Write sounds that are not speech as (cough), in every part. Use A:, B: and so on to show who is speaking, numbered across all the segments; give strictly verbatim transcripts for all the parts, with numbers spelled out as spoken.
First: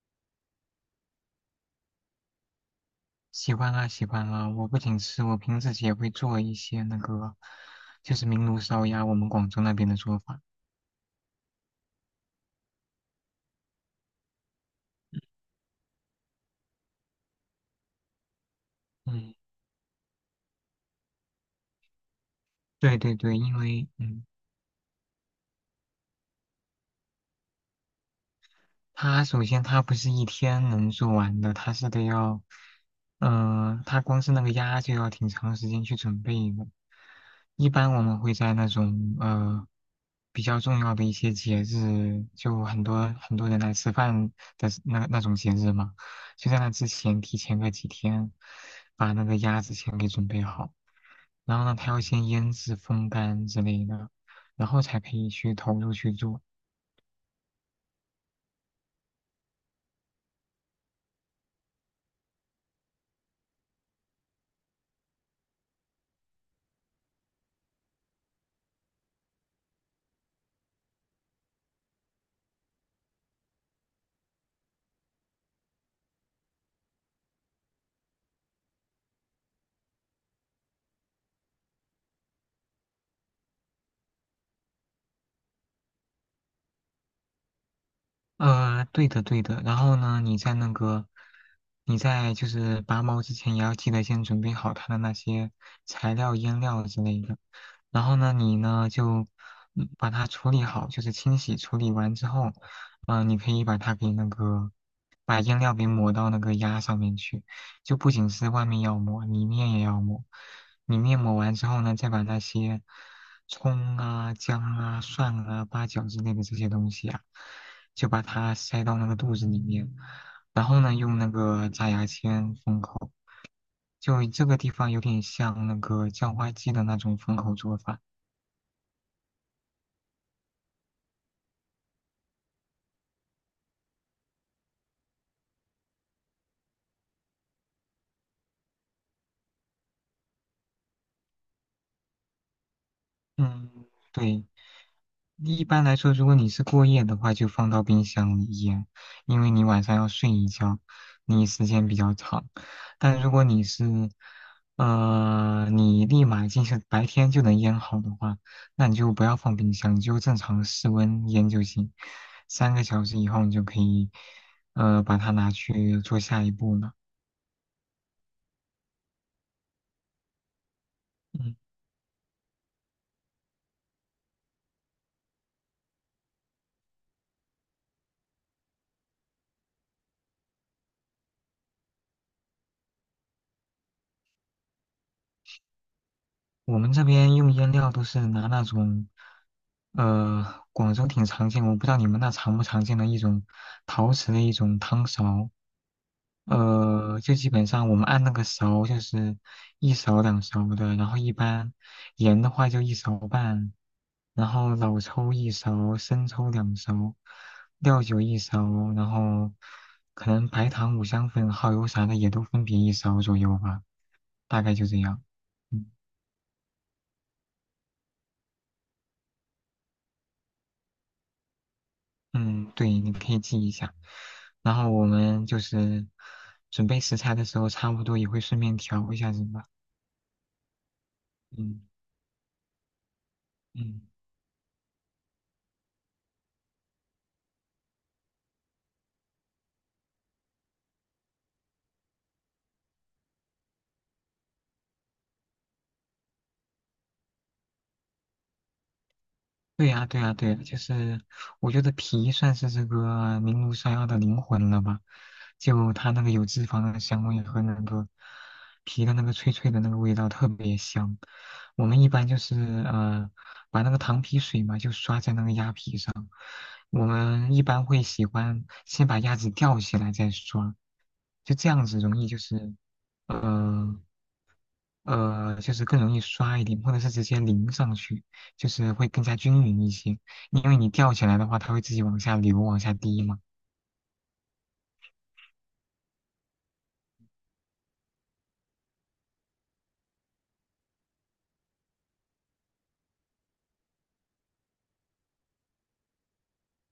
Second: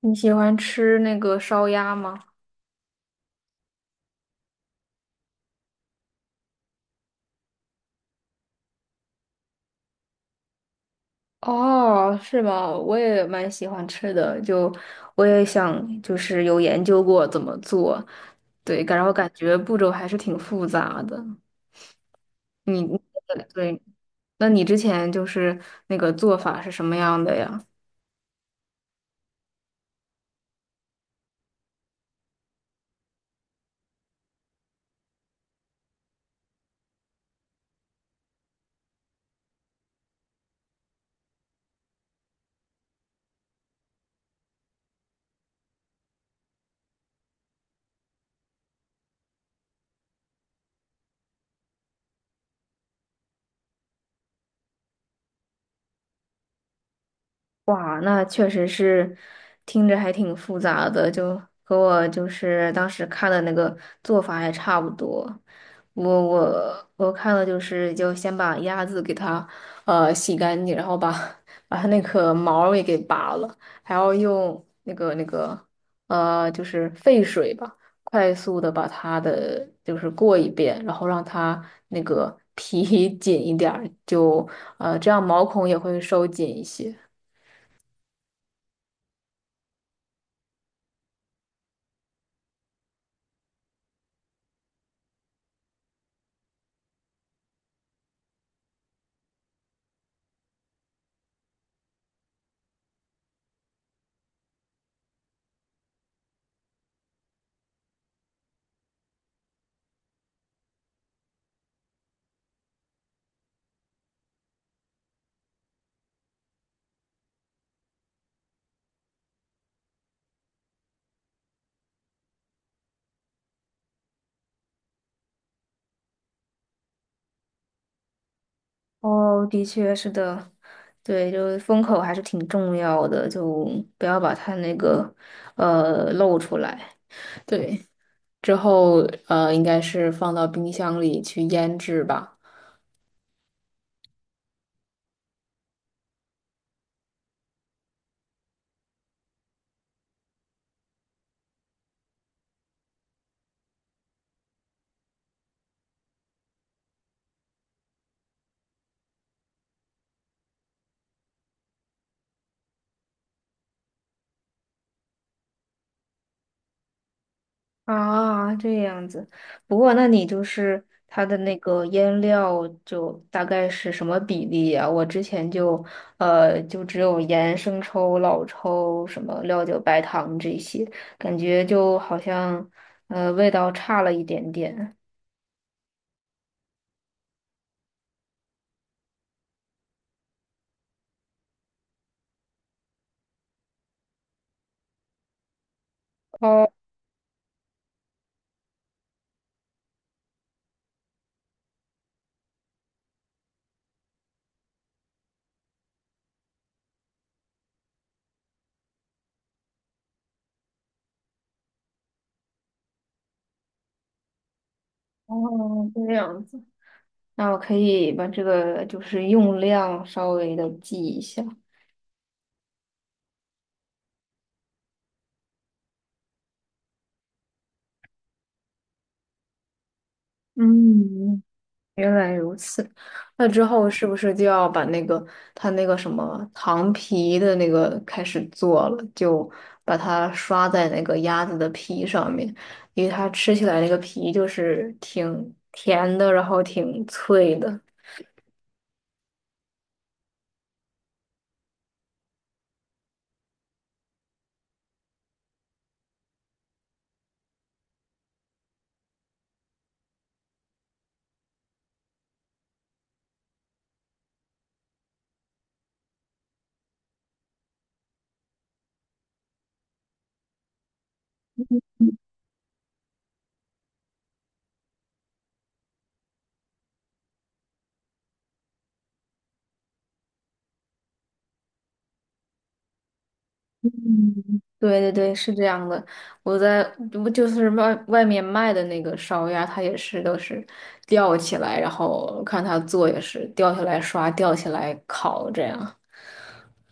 A: 你喜欢吃那个烧鸭吗？
B: 喜欢啊，喜欢啊！我不仅吃，我平时也会做一些那个，就是明炉烧鸭，我们广州那边的做法。
A: 哦，是吗？我也蛮喜欢吃的，就我也想，就是有研究过怎么做，对，然后感
B: 嗯，
A: 觉步骤还是挺复杂的。你，
B: 对
A: 你
B: 对对，因
A: 对，
B: 为嗯，
A: 那你之前就是那个做法是什么样的呀？
B: 它首先它不是一天能做完的，它是得要，嗯、它光是那个鸭就要挺长时间去准备的。一般我们会在那种呃比较重要的一些节日，就很多很多人来吃饭的那那种节日嘛，就在那之前提前个几天，把那个鸭子先给准备好，然后呢，它要先腌制、风干之类的，然后才可以去投入去做。
A: 哇，那确实是听着还挺复杂的，就和我就是当时看的那个做法还差不多。我我我看了就是就先把鸭子给它呃洗干净，然后把把它那个毛儿也给拔了，还要用那个那个呃就是沸水吧，快速的把它的就是过一遍，然后让它那个皮 (laughs) 紧一点儿，就呃这样毛孔也会收紧一些。
B: 呃，对的，对的。然后呢，你在那个，你在就是拔毛之前，也要记得先准备好它的那些材料、腌料之类的。然后呢，你呢就嗯把它处理好，就是清洗处理完之后，嗯，你可以把它给那个，把腌料给抹到那个鸭上面去，就不仅是外面要抹，里面也要抹。里面抹完之后呢，再把那些葱啊、姜啊、蒜啊、八角之类的这些东西啊。就把它塞到那个肚子里面，然后呢，用那个扎牙签封口，就这个地方有点像那个叫花鸡的那种封口做法。
A: 哦，的确是的，对，就是风口还是挺重要的，就不要把它那个呃露出来。对，之后呃，应该是放到冰箱里去腌制吧。
B: 嗯，对，一般来说，如果你是过夜的话，就放到冰箱里腌，因为你晚上要睡一觉，你时间比较长。但如果你是，呃，你立马进行白天就能腌好的话，那你就不要放冰箱，你就正常室温腌就行。三个小时以后，你就可以，呃，把它拿去做下一步了。
A: 啊，这样子。不过，那你就是它的那
B: 嗯。
A: 个腌料，就大概是什么比例呀？我之前就呃，就只有盐、生抽、老抽、什么料酒、白糖这些，感觉就好像呃味道差了一点点。
B: 我们这边用腌料都是拿那种，呃，广州挺常见，我不知道你们那常不常见的一种陶瓷的一种汤勺，
A: 哦
B: 呃，就基本上我们按那个勺就是一勺两勺的，然后一般盐的话就一勺半，然后老抽一勺，生抽两勺，料酒一勺，然后可能白糖、五香粉、耗油啥的也都分别一勺左右吧，大概就这样。嗯
A: 哦，这样子，那我可以把这个就是用量稍微的记一下。
B: 嗯，对，你可以记一下。然后我们就是准备食材的时候，差不多也会顺便调一下什么。
A: 嗯，
B: 嗯
A: 原来如此。那之后
B: 嗯，
A: 是不是就要把那个它那个什么糖皮的那个开始做了？就把它刷在那个鸭子的皮上面，因为它吃起来那个皮就是挺甜的，然后挺脆的。
B: 对呀对呀对呀，就是我觉得皮算是这个明炉山药的灵魂了吧，就它那个有脂肪的香味和那个皮的那个脆脆的那个味道特别香。我们一般就是呃把那个糖皮水嘛，就刷在那个鸭皮上。我们一般会喜欢先把鸭子吊起来再刷。就这样子容易就是，呃呃，就是更容易刷一点，或者是直接淋上去，就是会更加均匀一些。因为你吊起来的话，它会自己往下流、往下滴嘛。
A: 对对对，是这样的。我在不就是外外面卖的那个烧鸭，它也是都是吊起来，然后看它做也是吊起来刷，吊起来烤这样。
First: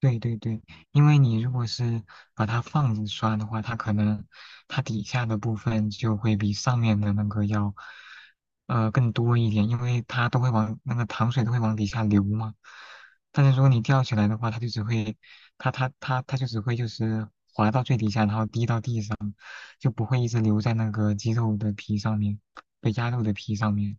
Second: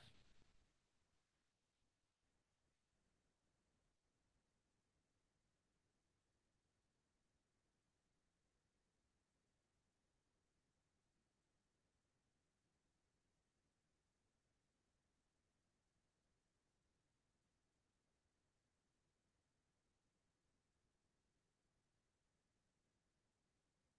B: 对对对，因为你如果是把它放着刷的话，它可能它底下的部分就会比上面的那个要，呃，更多一点，因为它都会往那个糖水都会往底下流嘛。但是如果你吊起来的话，它就只会，它它它它就只会就是滴到地上。就不会一直留在那个鸡肉的皮上面，被鸭肉的皮上面。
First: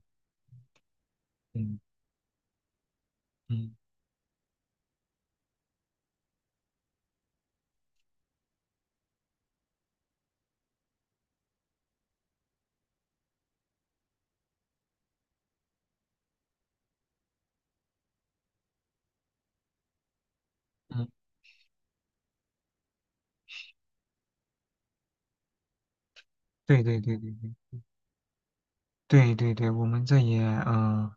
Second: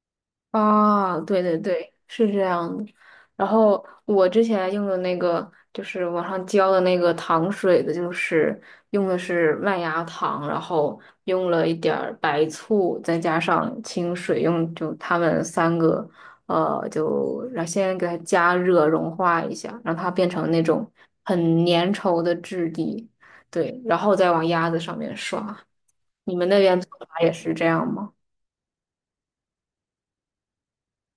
A: 啊，对对
B: 嗯
A: 对，是这样的。然
B: 嗯
A: 后我之前用的那个，就是网上教的那个糖水的，就是用的是麦芽糖，然后用了一点儿白醋，再加上清水，用就它们三个，呃，就然后先给它加热融化一下，让它变成那种
B: 嗯，
A: 很粘稠的质地，对，然后再往鸭子上面刷。你们那边
B: 对
A: 做
B: 对对
A: 法
B: 对
A: 也是这样吗？
B: 对对对对，我们这也嗯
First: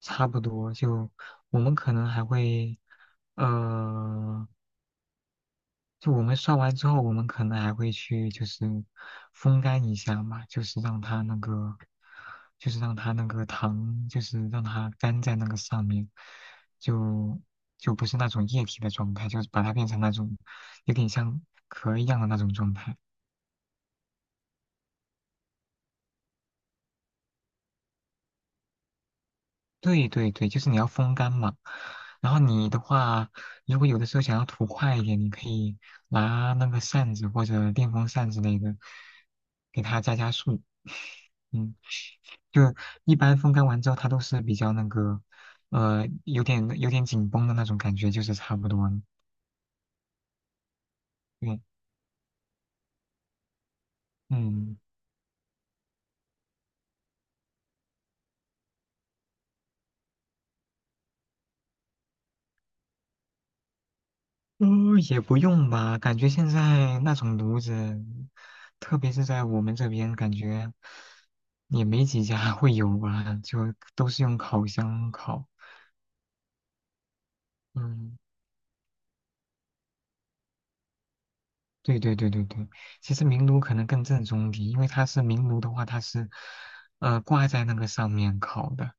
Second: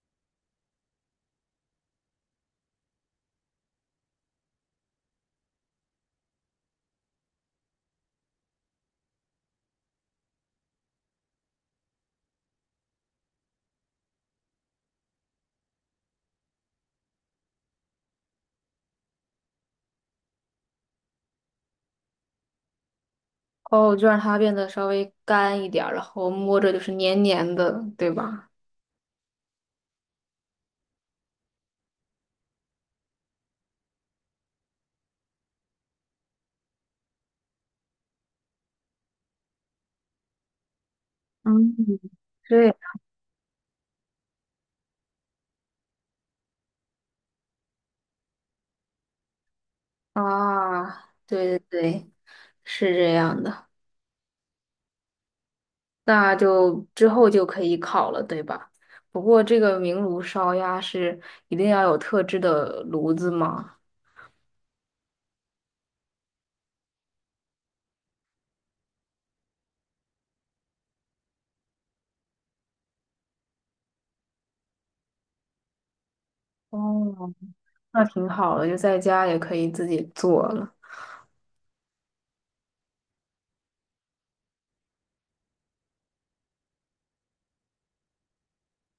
B: 差不多，就我们可能还会呃就我们刷完之后，我们可能还会去就是风干一下嘛，就是让它那个，就是让它那个糖，就是让它干在那个上面，就就不是那种液体的状态，就是把它变成那种有点像壳一样的那种状态。
A: 哦，就让它变得稍微干一点儿，然后摸着就是黏黏的，对吧？
B: 对对对，就是你要风干嘛。然后你的话，如果有的时候想要涂快一点，你可以拿那个扇子或者电风扇之类的，给它加加速。(laughs)
A: 嗯，
B: 嗯。
A: 对
B: 就一般风干完之后，它都是比较那个，呃，有点有点紧绷的那种感觉，就是差不多了。
A: 啊，对对
B: 对，
A: 对，是这样的。
B: 嗯，
A: 那就之后就可以烤了，对吧？不过这个明炉烧鸭是一定要有特制的炉子吗？
B: 呃，也不用吧，感觉现在那种炉子，特别是在我们这边，感觉也没几家会有吧，就都是用烤箱烤。
A: 哦，那
B: 嗯。
A: 挺好的，就在家也可以自己做了。
B: 对对对对对，其实明炉可能更正宗一点，因为它是明炉的话，它是呃挂在那个上面烤的，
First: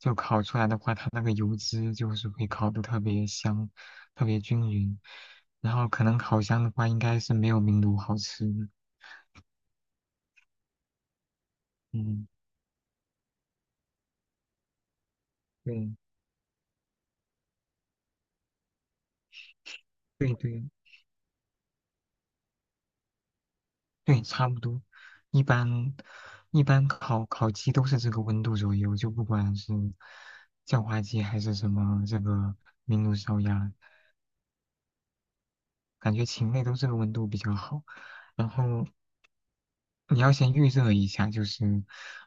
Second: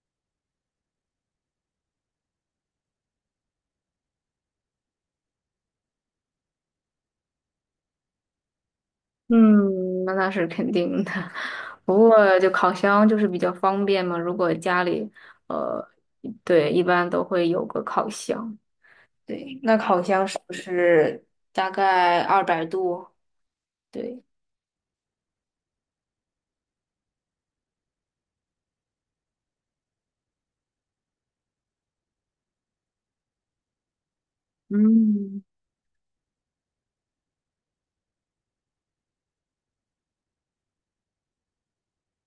B: 就烤出来的话，它那个油脂就是会烤的特别香，特别均匀。然后可能烤箱的话，应该是没有明炉好吃的
A: 嗯，那那是肯定的。(laughs) 不
B: 嗯，
A: 过就烤箱就是比较方便嘛，如果家里呃，
B: 对
A: 对，一般都会有个烤箱。对，那烤箱
B: 对
A: 是不
B: 对
A: 是大概二百度？对，
B: 对，差不多。一般一般烤烤鸡都是这个温度左右，就不管是叫花鸡还是什么这个明炉烧鸭。
A: 嗯，
B: 感觉禽类都这个温度比较好。然后你要先预热一下，就是，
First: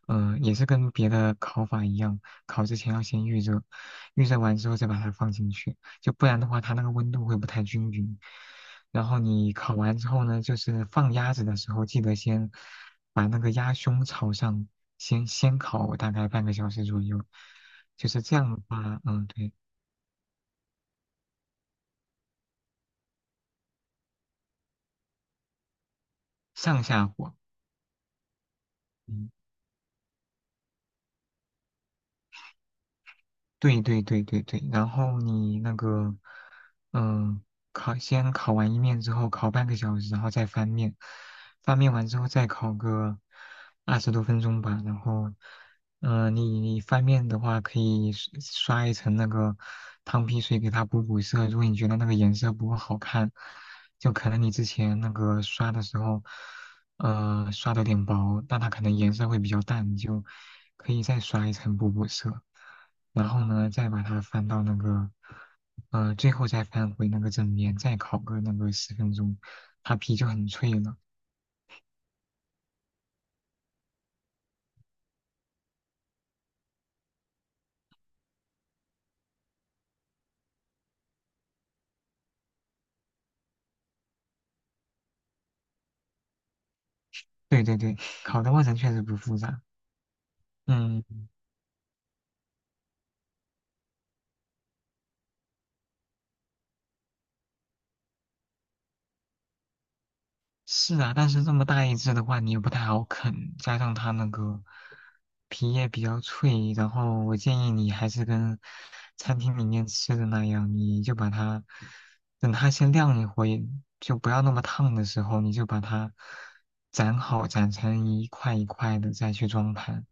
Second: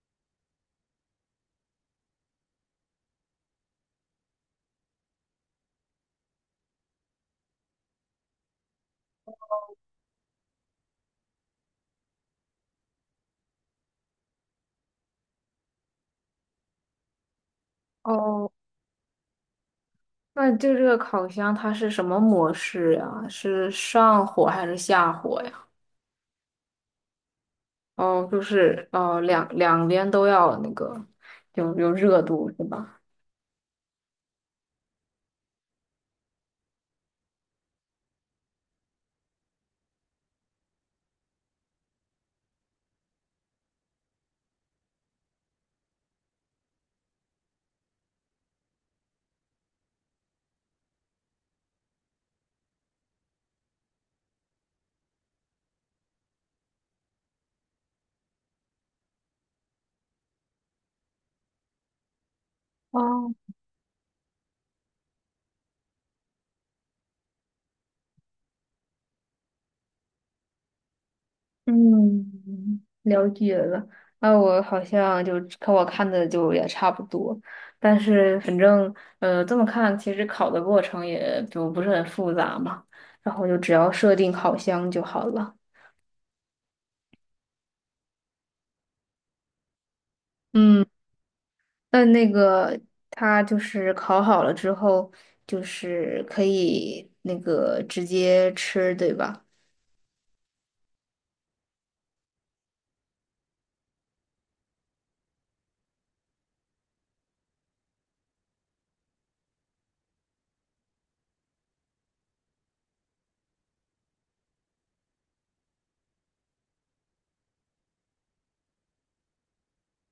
B: 嗯、也是跟别的烤法一样，烤之前要先预热，预热完之后再把它放进去，就不然的话它那个温度会不太均匀。然后你烤完之后呢，就是放鸭子的时候，记得先把那个鸭胸朝上，先先烤大概半个小时左右，就是这
A: 哦，
B: 样的话，嗯，对，
A: 那就这个烤箱它是什么模式呀？是上火还是下火呀？
B: 上下火，
A: 哦，就是哦，
B: 嗯。
A: 两两边都要那个有有热度是吧？
B: 对对对对对，然后你那个，嗯、烤先烤完一面之后，烤半个小时，然后再翻面，翻面完之后再烤个二十多分钟吧。然后，嗯、你你翻面的话，可以刷刷一层那个汤皮水给它补补色。如果你觉得那个颜色不够好看，就可能你之前那个刷的时候，呃，刷的有点薄，但它可能颜色会比较淡，你就可以再刷一层补补色。然
A: 哦，
B: 后呢，再把它翻到那个，呃，最后再翻回那个正面，再烤个那个十分钟，它皮就很脆了。
A: 嗯，了解了。那我好像就跟我看的就也差不多，但是反正呃这么看，其实烤的过程也就不是很复杂嘛，然后就只要设定烤箱就好了。
B: 对对对，(laughs) 烤的过程确实不复杂。
A: 嗯，
B: 嗯。
A: 那那个它就是烤好了之后，就是可以那个直接吃，对吧？
B: 是啊，但是这么大一只的话，你也不太好啃，加上它那个皮也比较脆，然后我建议你还是跟餐厅里面吃的那样，你就把它等它先晾一会，就不要那么烫的时候，你就把它斩好，斩成一块一块的再去装盘。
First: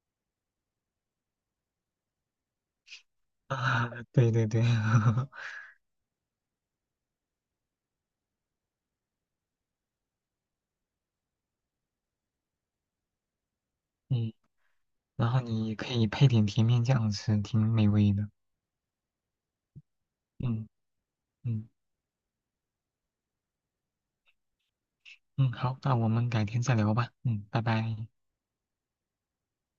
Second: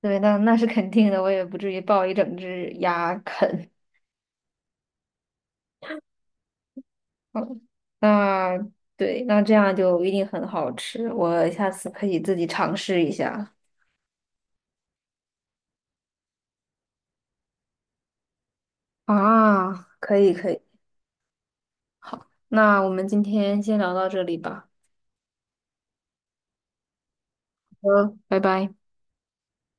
A: 对，那那是肯定的，我也不至于抱一整只鸭
B: (laughs)
A: 啃。
B: 啊，对对对，(laughs)
A: 嗯，那对，那这样就一定很好吃，我下次可以自己尝试一下。
B: 嗯，然后你可以配点甜面酱吃，挺美味的。
A: 啊，可以可以，
B: 嗯嗯
A: 那我们今天先聊到这里吧。
B: 嗯，好，那我们改天再聊吧。嗯，拜拜。
A: 嗯，拜拜。